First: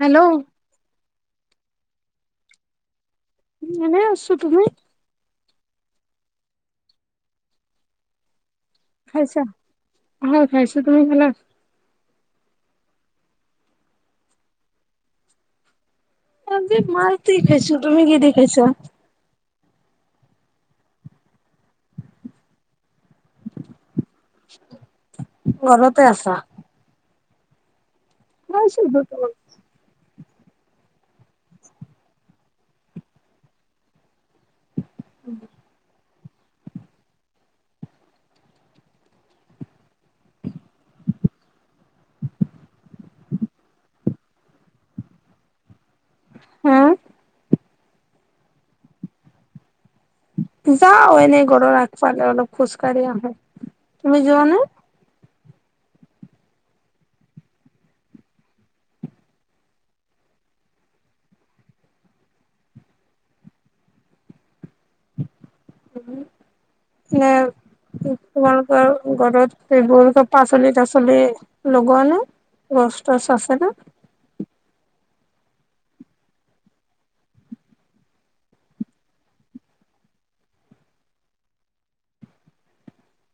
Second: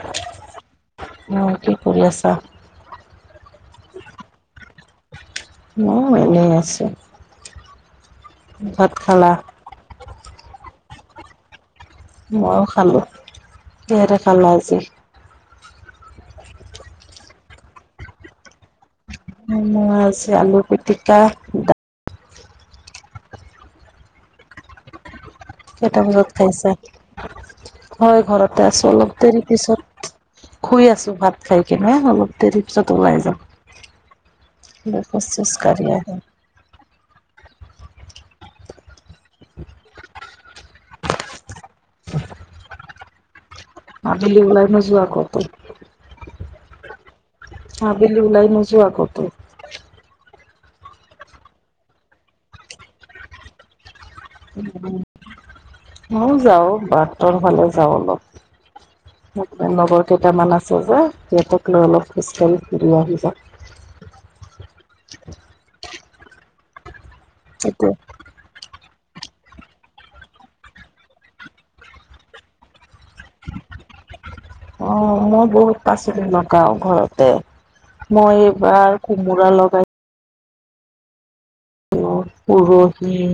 Hello. শুনি আছা? এনে আছো তুমি? মইও এনেই আছো। ভাত খালা খাইছা আহ খাইছা তুমি খালা? ময়ো খালো, কিহেৰে খালা আজি? আজি মাছ দি খাইছো, তুমি কি দি খাইছা? মই আজি আলু পিটিকা [inaudible] কেইটা ঘৰতে বজাত আছা খাইছা? হয় ঘৰতে আছো অলপ দেৰি পিছত শুই আছো ভাত খাই কেনে অলপ দেৰি পিছত ওলাই যাম। অলপ খোজ চোজ কাঢ়ি আহিম। আবেলি উলাই নোযোৱা ক'তো? হা আবেলি উলাই নোযোৱা ক'তো? যাওঁ এনেই ঘৰৰ আগফালে অলপ খোজ কঢ়ি আহো। তুমি যোৱানে? ময়ো যাওঁ বাতৰ ফালে যাওঁ অলপ। [inaudible] লগৰ কেইটামান আছে যে সিহঁতক লৈ অলপ খোজ‌ কাঢ়ি ঘূৰি আহি যাওঁ। [inaudible] নে এতিয়া তোমালোকৰ ঘৰত এইবোৰ পাচলি তাচলি লগোৱা নে? গছ তচ আছে নে? অ', মই বহুত পাচলি লগাওঁ ঘৰতে। মই এবাৰ কোমোৰা লগাই উৰহি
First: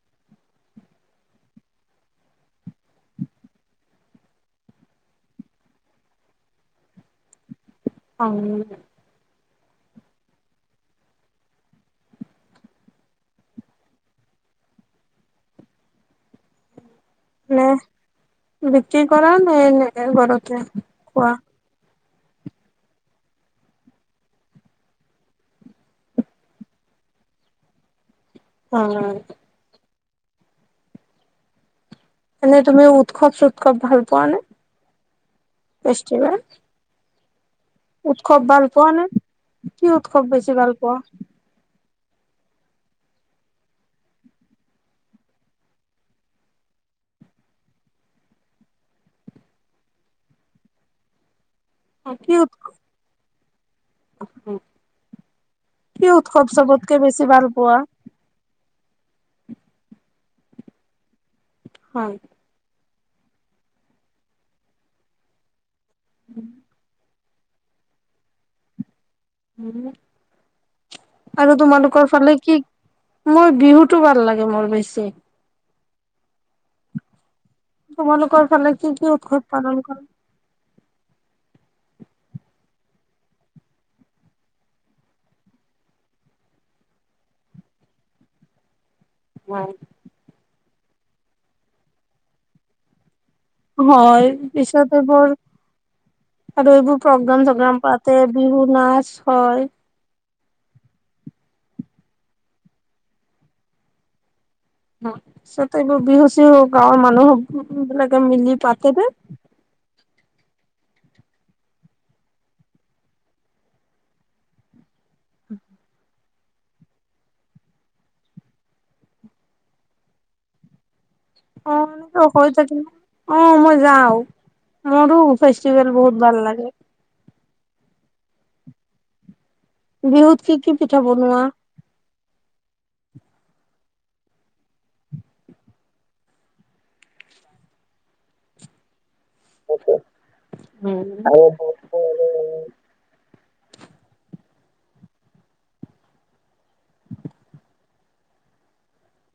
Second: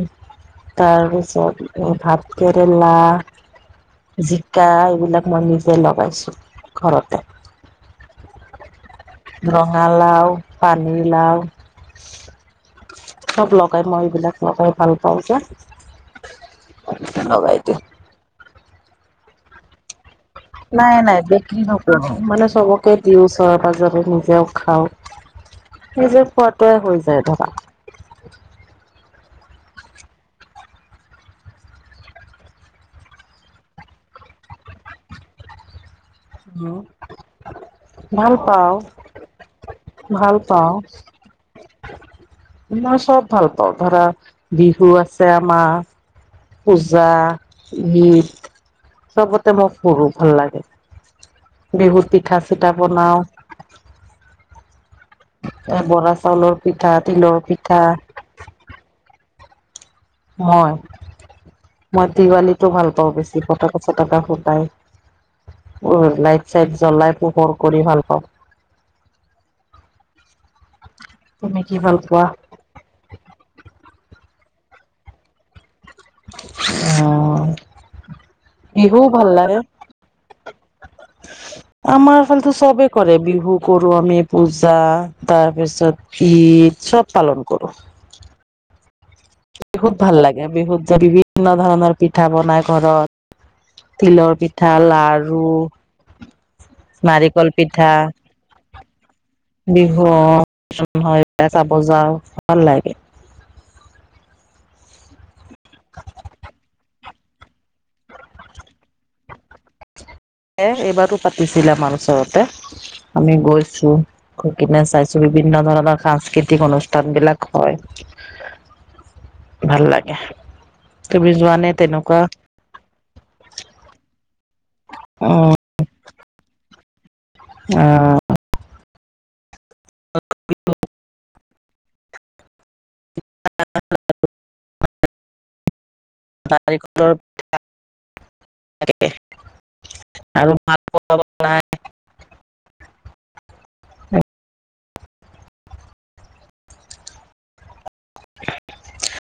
তাৰপিছত ভাতকেৰেলা জিকা এইবিলাক মই নিজে লগাইছো ঘৰতে। অ'। ৰঙালাও পানী লাওঁ। চব লগাই মই এইবিলাক লগাই ভাল পাওঁ যে। লগাই নে দিওঁ। বিক্ৰী কৰা নে এনে ঘৰত নাই নাই বিক্ৰী নকৰো। মানে চবকে দিওঁ ওচৰে পাজৰে নিজেও খাওঁ। নিজে খোৱাটোৱে হৈ যায় ধৰা। অ'। এনেই তুমি উৎসৱ সুৎসৱ ভাল পোৱা নে? ফেষ্টিভেল! ভাল উৎসৱ পাওঁ পোৱা নে কি উৎসৱ ভাল বেছি পাওঁ। পোৱা মই চব ভাল পাওঁ ধৰা বিহু আছে আমাৰ পূজা ঈদ। চবতে মোক ফুৰু ভাল লাগে, বিহুত পিঠা চিঠা বনাওঁ। উম, এ কি বৰা উৎসৱ চাউলৰ পিঠা চবতকে বেছি তিলৰ ভাল পোৱা? পিঠা মই মই হয় দিৱালীটো ভাল পাওঁ। পাওঁ বেছি ফটকা চটকা ফুটাই লাইট চাইট জ্বলাই। পোহৰ কৰি ভাল পাওঁ। আৰু তুমি কি ভাল তোমালোকৰ পোৱা ফালে কি মই বিহুত টো ভাল লাগে মোৰ বেছি। অ', তোমালোকৰ ফালে কি কি উৎসৱ পালন কৰে? [inaudible] আমাৰ ফালেতো চবে কৰে বিহু কৰো আমি পূজা তাৰপিছত ঈদ চব পালন কৰোঁ। বিহুত ভাল লাগে বিহুত যে বিভিন্ন ধৰণৰ পিঠা বনাই ঘৰত। হয় তিলৰ পিঠা পিছত এইবোৰ লাৰু। আৰু এইবোৰ প্ৰগ্ৰাম নাৰিকল চগ্ৰাম পিঠা পাতে বিহু নাচ হয় বিহু হয় চাব যাওঁ ভাল লাগে। এইবোৰ বিহু চিহু গাঁৱৰ মানুহ বিলাকে মিলি পাতে যে এ এইবাৰো পাতিছিলে আমাৰ ওচৰতে। আমি গৈছো গৈ কিনে চাইছো বিভিন্ন ধৰণৰ সাংস্কৃতিক অনুষ্ঠান বিলাক হয় ভাল লাগে তুমি যোৱা নে অ', তেনেকুৱা এনে হৈ থাকিলে, অ', মই যাওঁ মোৰো ফেষ্টিভেল বহুত ভাল লাগে। অ', বিহুত কি কি পিঠা বনোৱা? [inaudible] নাৰিকলৰ পিঠা [unintelligible] আৰু [inaudible]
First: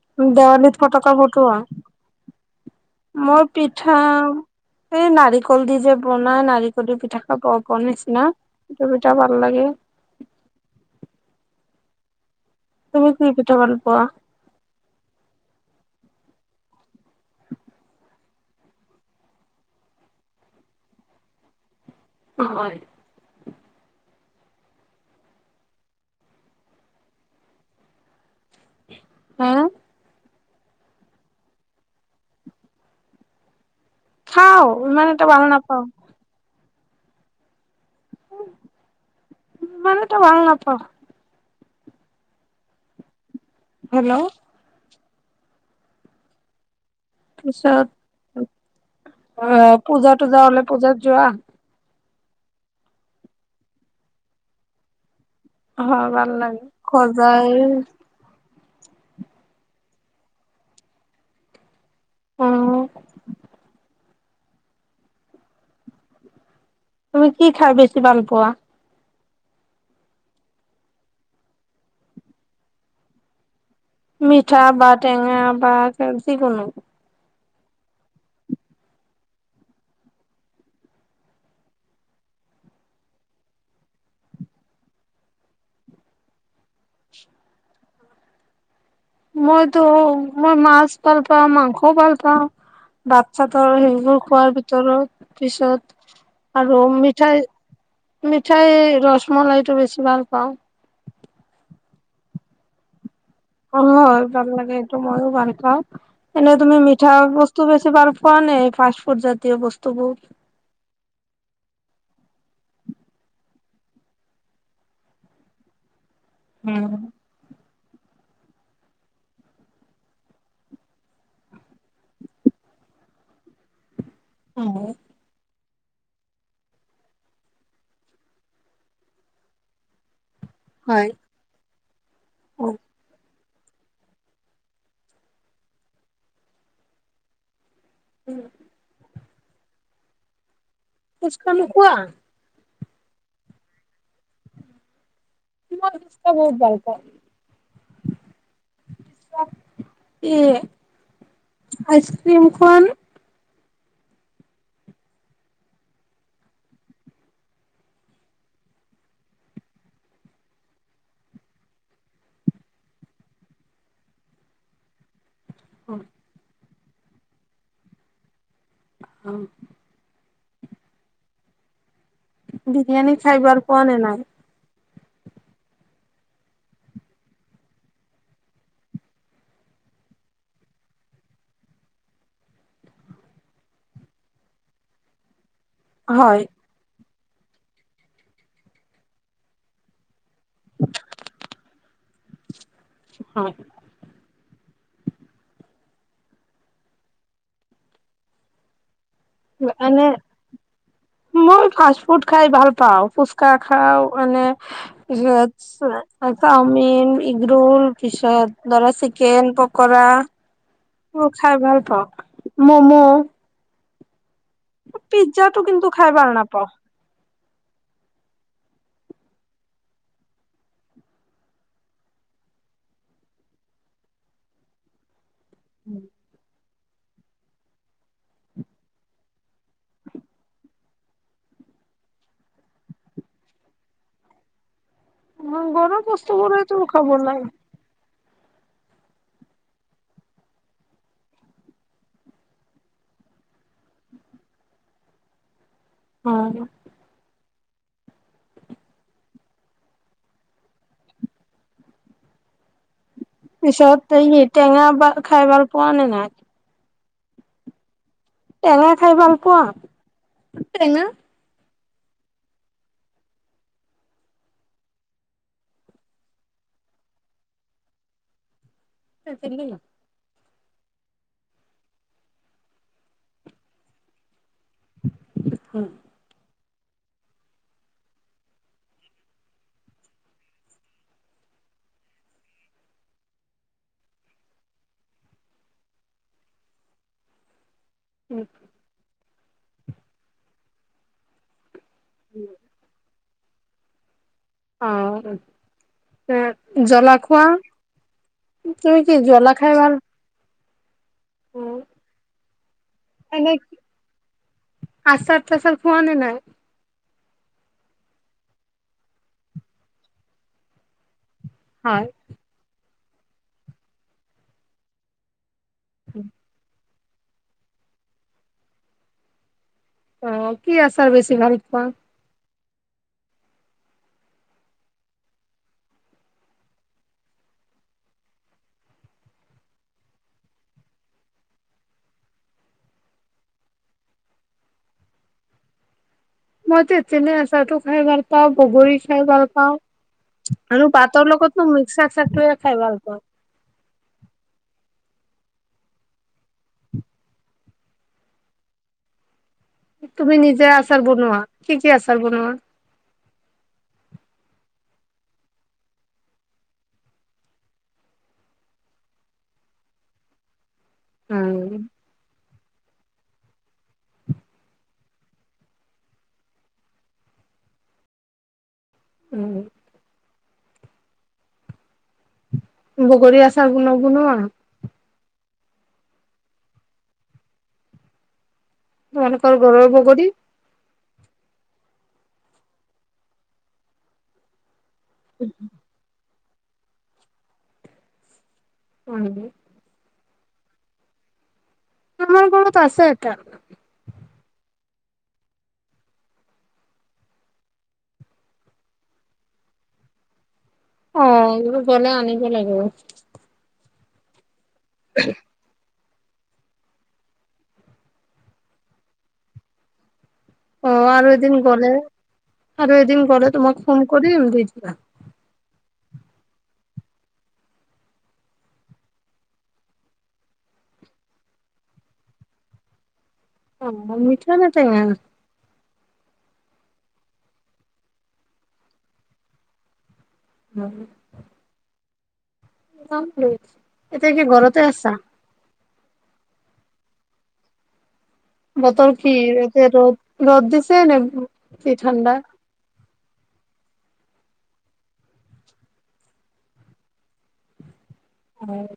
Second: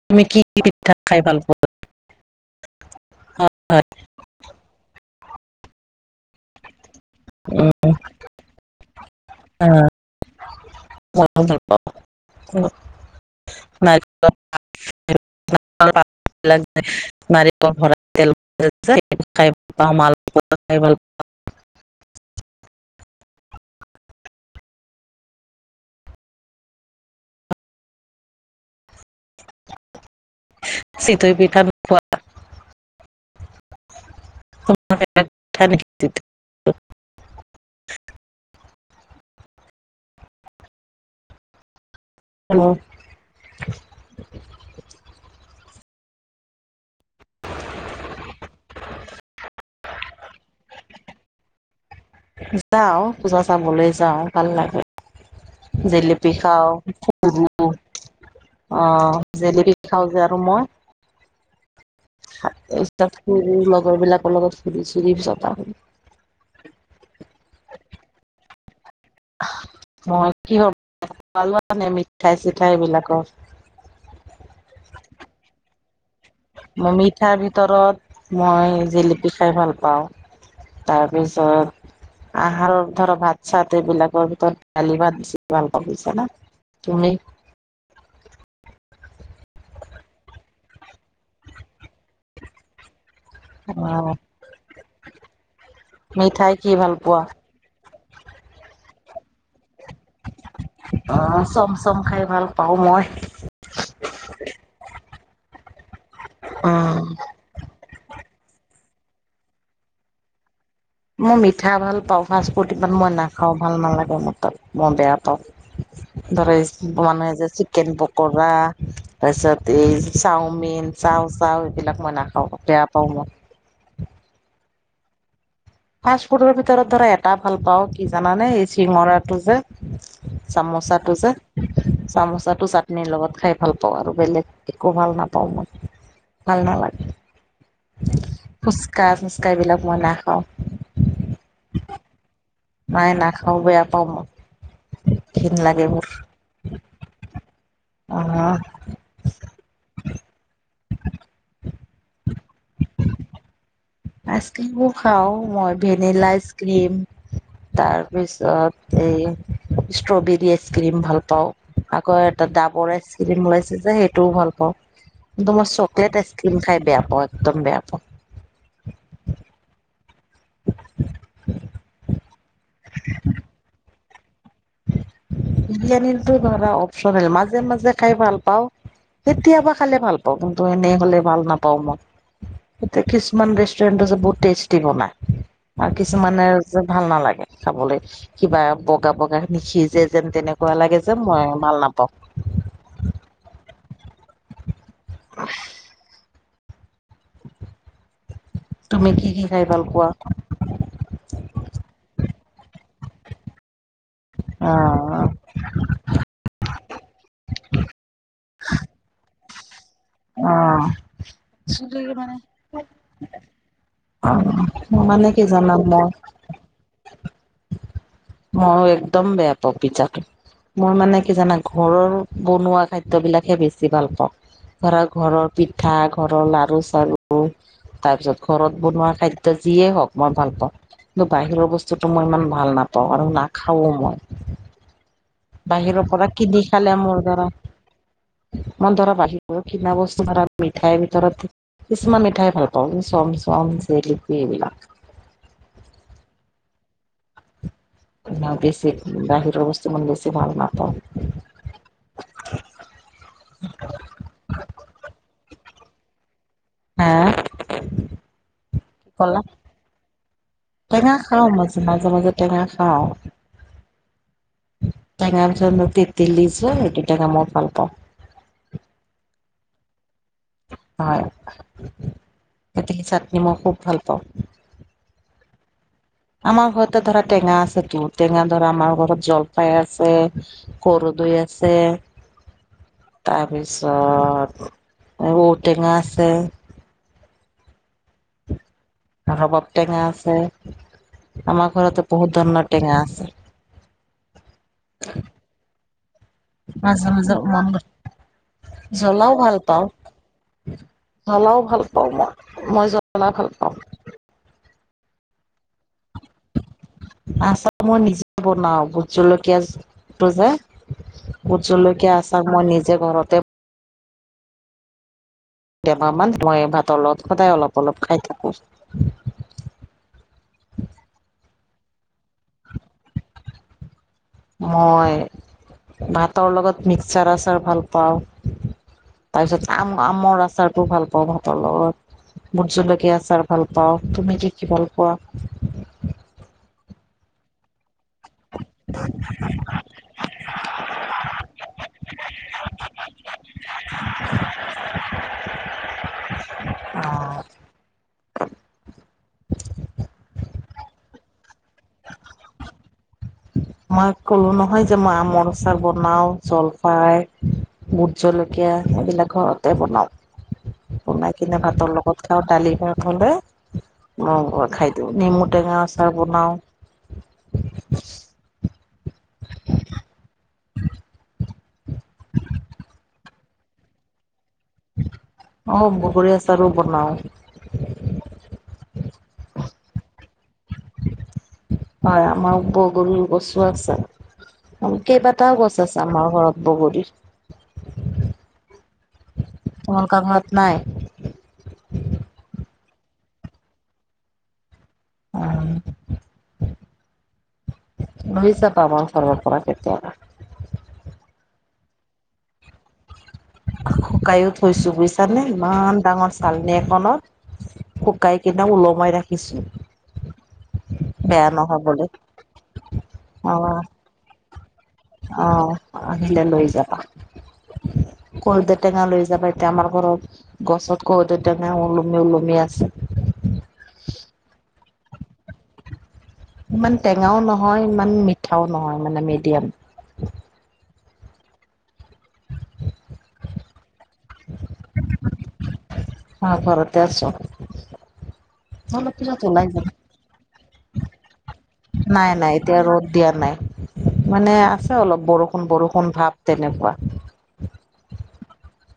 তুমি কি দেৱালীত পিঠা ফটকা খাই ভাল ফটোৱা? পোৱা? মই পিঠা, এই নাৰিকল দি যে বনাই নাৰিকল দি পিঠ উম [unintelligible] নিচিনা সেইটো পিঠা ভাল লাগে। অ', তুমি কি পিঠা ভাল পোৱা? [inaudible] নাৰিকল ভৰা তেল খাই [unintelligible] খাই ভাল পাওঁ হয়, হাঁ? চিতৈ পিঠা [unintelligible] পোৱা খাওঁ ইমান এটা ভাল পিঠা নাপাওঁ। নেকি ইমান এটা ভাল নাপাওঁ। অ', হেল্ল' পিছত অ', পূজা তুজা হলে পূজাত যোৱা? যাওঁ পূজা চাবলৈ যাওঁ ভাল লাগে। হয় ভাল জেলেপি লাগে খাওঁ ফুৰু সজাই অ', জেলেপি খাওঁ যে আৰু মই অ লগৰ বিলাকৰ লগত ফুৰি চুৰি পিছত আহোঁ। তুমি কি খাই বেছি ভাল পোৱা? মই কি [unintelligible] নে মিঠাই চিঠাই এইবিলাকৰ। মিঠা বা টেঙা বা যিকোনো মই মিঠাৰ ভিতৰত মই জেলেপি খাই ভাল পাওঁ তাৰপিছত আহাৰৰ ধৰ ভাত চাত এইবিলাকৰ ভিতৰত দালি ভাত বেছি ভাল পছে না তুমি? মইতো মই মাছ ভাল পাওঁ মাংস ভাল পাওঁ ভাত চাতৰ অ সেইবোৰ খোৱাৰ ভিতৰত পিছত মিঠাই কি আৰু ভাল ৰৰুম পোৱা? মিঠাই মিঠাই ৰসমলাইটো বেছি ভাল পাও আ চম খাই ভাল পাও মই অ', ভাল লাগে এইটো ময়ো ভাল পাও এনেই তুমি মিঠা বস্তু বেছি বাৰ পোৱা নাই প পৰজাতীয় বস্তুবোৰ মই মিঠা ভাল পাওঁ ফা্ষ্ ফুট ইমান মই নাখাওঁ ভাল নালাগে ম তত মই বেয়া পাওঁ ধৰে মানুহে যে চিকেন পকৰা তাৰপিছত এই চাওমিন চাও চাও এইবিলাক মই নাখাওঁ তয়া পাওঁ আহ, ফাষ্ট ফুডৰ ভিতৰত ধৰা এটা ভাল পাওঁ কি জানানে এই চিঙৰাটো যে হয় চামোচাটো যে চামোচাটো চাটনিৰ লগত খাই ভাল পাও আৰু বেলেগ একো ভাল নাপাওঁ মোৰ ভাল নালাগে ফুচকা ফুচকা এইবলাক মই নাখাও ফুচকা নোখোৱা নাই নাখাও বেয়া পাও ম কণ লাগে মই মোৰ ফুচকা বহুত ভাল পাওঁ আহ, আচক্ৰীমখন আইচক্ৰীমো খাওঁ মই ভেনিলা আইচ ক্ৰীম তাৰ পিছত এ ষ্ট্ৰবেৰী আইচ ক্ৰীম ভাল পাওঁ আকৌ এটা ডাবৰ আইচ ক্ৰীম ওলাইছে যে সেইটোও ভাল পাও এক তোমই চকলেট আইচ ক্ৰীম খাই বেয়া পাওঁ একদম বেয়া পাও অ', বিৰিয়ানী খাই বাৰ পোৱা নে নাই? বিৰিয়ানীৰতটো ধৰা অপচনেল মাজে মাজে খাই ভাল পাও কেতিয়াবা খালে ভাল পাওঁ কিন্তু এনেই হলে ভাল নাপাও মই এতিয়া কিছুমান ৰেষ্টুৰেণ্ট আছে বহুত টেষ্টি বনাই আৰু হয় কিছুমানে যে ভাল নালাগে খাবলৈ কিবা বগা বগা খিনি সিজে যেন তেনেকুৱা লাগে যে মই মাল নাপাও হয় উ, তুমি কি কি খাই ভাল এনেে পোৱা মই ফাষ্ট ফুড খাই ভাল পাও ফুচকা খাও মানে অ চাওমিন ইগ্ৰো পিছত ধৰা চিকেন কৰা অ ম খাই ভাল পাও মানে মমো অ মানে কি পিজ্জা টো জানা কিন্তু মই খাই বাৰ নাপাও ম একদম বেয়া [unintelligible] মই মানে কি জানা ঘৰৰ বনোৱা খাদ্যবিলাকহে বেছি ভাল পাও ধৰা ঘৰৰ পিঠা ঘৰৰ লাৰু আৰু তাৰপিছত ঘৰত বনোৱা খাদ্য যিয়ে হওক মই ভাল পাও কিন্তু বাহিৰৰ বস্তুটো মই ইমান ভাল নাপাও আৰু নাখাও মই ঘৰৰ বাহিৰৰ পৰা কিনি বস্তুবোৰেতো খালে খাব মোৰ দাৰা লাগে। মই ধৰা বাহিব কিনা বস্তু ধৰা মিঠাইৰ ভিতৰত কিছুমা মিঠাই ভাল পাওঁ চম চম চলিপি এইবিলাক। হয়। বেছি বাহিৰৰ বস্তু ইমান বেছি ভাল নাপওঁ। পিছত এই টেঙা বা খাই ভাল পোৱা নাই নাই? হা টেঙা কি খাই ভাল কলা? পোৱা? টেঙা খাও মছ মাজে মাজে টেঙা খাওঁ। টেঙা ভিতৰত তেতেলিজে চিটো টেঙা ম ভাল পাওঁ। তকেনো। হয়, তেঁতেলী চাটনি মই খুব ভাল পাওঁ। [unintelligible] আমাৰ ঘৰতে ধৰা টেঙা আছেতো টেঙা ধৰা আমাৰ ঘৰত জলপাই আছে কৰৰু দই আছে। ছে। হয় তাৰপিছত ঔটেঙা আছে। উম। ৰবাব টেঙা আছে, আমাৰ ঘৰতে বহুত ধৰণৰ টেঙা আছে। অ'। এ মাজে জলা মাজে খোৱা? মন তুমি কি জ্বলাও জ্বলা খাই পাওঁ ভাল জ্বলাও ভাল পাওঁ মই, মই জ্বলা ভাল পাওঁ। আছাৰ তছাৰ খোৱা নে নাই? আ চা মই নিজে বনাও ভোট জলকীয়াটো যে। ভোট হয়, জলৈকীয়া আছাৰ মই নিজে ঘৰতে তেবা মান মই ভাতৰ লগত সদায় অলপ অলপ খাই থাকোঁ। অ' কি আছাৰ বেছি ভাৰত পোৱা? মই ভাতৰ লগত মিক্সাৰ আচাৰ ভাল পাওঁ। তাৰ পিছত আম-আমৰ আচাৰটো ভাল পাওঁ ভাতৰ লগত। বোত জলকীয়া আছাৰ ভাল পাও, তুমি কি কি ভাল পোৱা? মই তেতেনে আচাৰটো খাই ভাল পাওঁ বগৰী খাই ভাল পাওঁ। আৰু পাতৰ লো মিক্সা চাক খাই ভাল। অ'। তুমি নিজে আচাৰ বনোৱা, কি কি আচাৰ বনোৱা? মই ক'লো নহয় যে মই আমৰ আচাৰ বনাও জলফাই ভোট জলকীয়া এইবিলাক ঘৰতে বনাওঁ। বনাই কিনে উম, ভাতৰ লগত খাওঁ দালি ভাত হলে। ম অ খাই দিওঁ, নিমুটেঙা আচাৰ বনাওঁ। উম। বগৰী আচাৰ নবনুৱা? অ', বগৰী আচাৰো বনাওঁ। তোমালোকৰ ঘৰৰ বগৰী? হয় আমাৰ বগৰু গছো আছে, কেইবাটাও গছ আছে আমাৰ ঘৰত। বগৰী। উম। তোমালোক ঘৰত নাই? আমাৰ ঘৰত আছে এটা। অ'। নুইছা পাবঞ্চলৰ পৰা কেতিয়াবা। অ' এইবোৰ গলে আনিব লাগিব। শুকাইো থৈছো বুজিছা নে ইমান ডাঙৰ চালনি এখনত শুকাই কেনে ওলমাই ৰাখিছোঁ। অ', আৰু এদিন গ'লে আৰু এদিন গ'লে তোমাক ফোন কৰিম দি দিবা। আহ আহিলে লৈ যাবা। কদৈ টেঙা লৈ যাবা এতিয়া আমাৰ ঘৰত গছত কদৈ টেঙা ওলমি ওলমি আছে। অ', মিঠা নে টেঙা? ইমান টেঙাও নহয় ইমান মিঠাও নহয় মানে মিডিয়াম। [inaudible] এতিয়া কি ঘৰতে আছা? অ', ঘৰতে আছো। বতৰ অলপ কি পিছত ওলাই যাম এতিয়া ৰ'দ ৰ'দ দিছে নে কি নাই ঠাণ্ডা? নাই এতিয়া ৰ'দ দিয়া নাই। মানে আছে অলপ বৰষুণ বৰষুণ ভাৱ তেনেকুৱা। অ'।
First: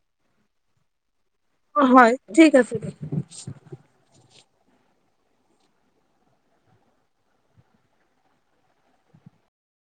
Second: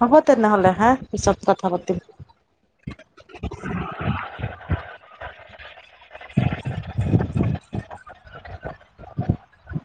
হ'ব তেনেহ'লে হা। পিছত কথা অ', পাতিম হয় ঠিক আছে দিয়ক। [inaudible] [inaudible]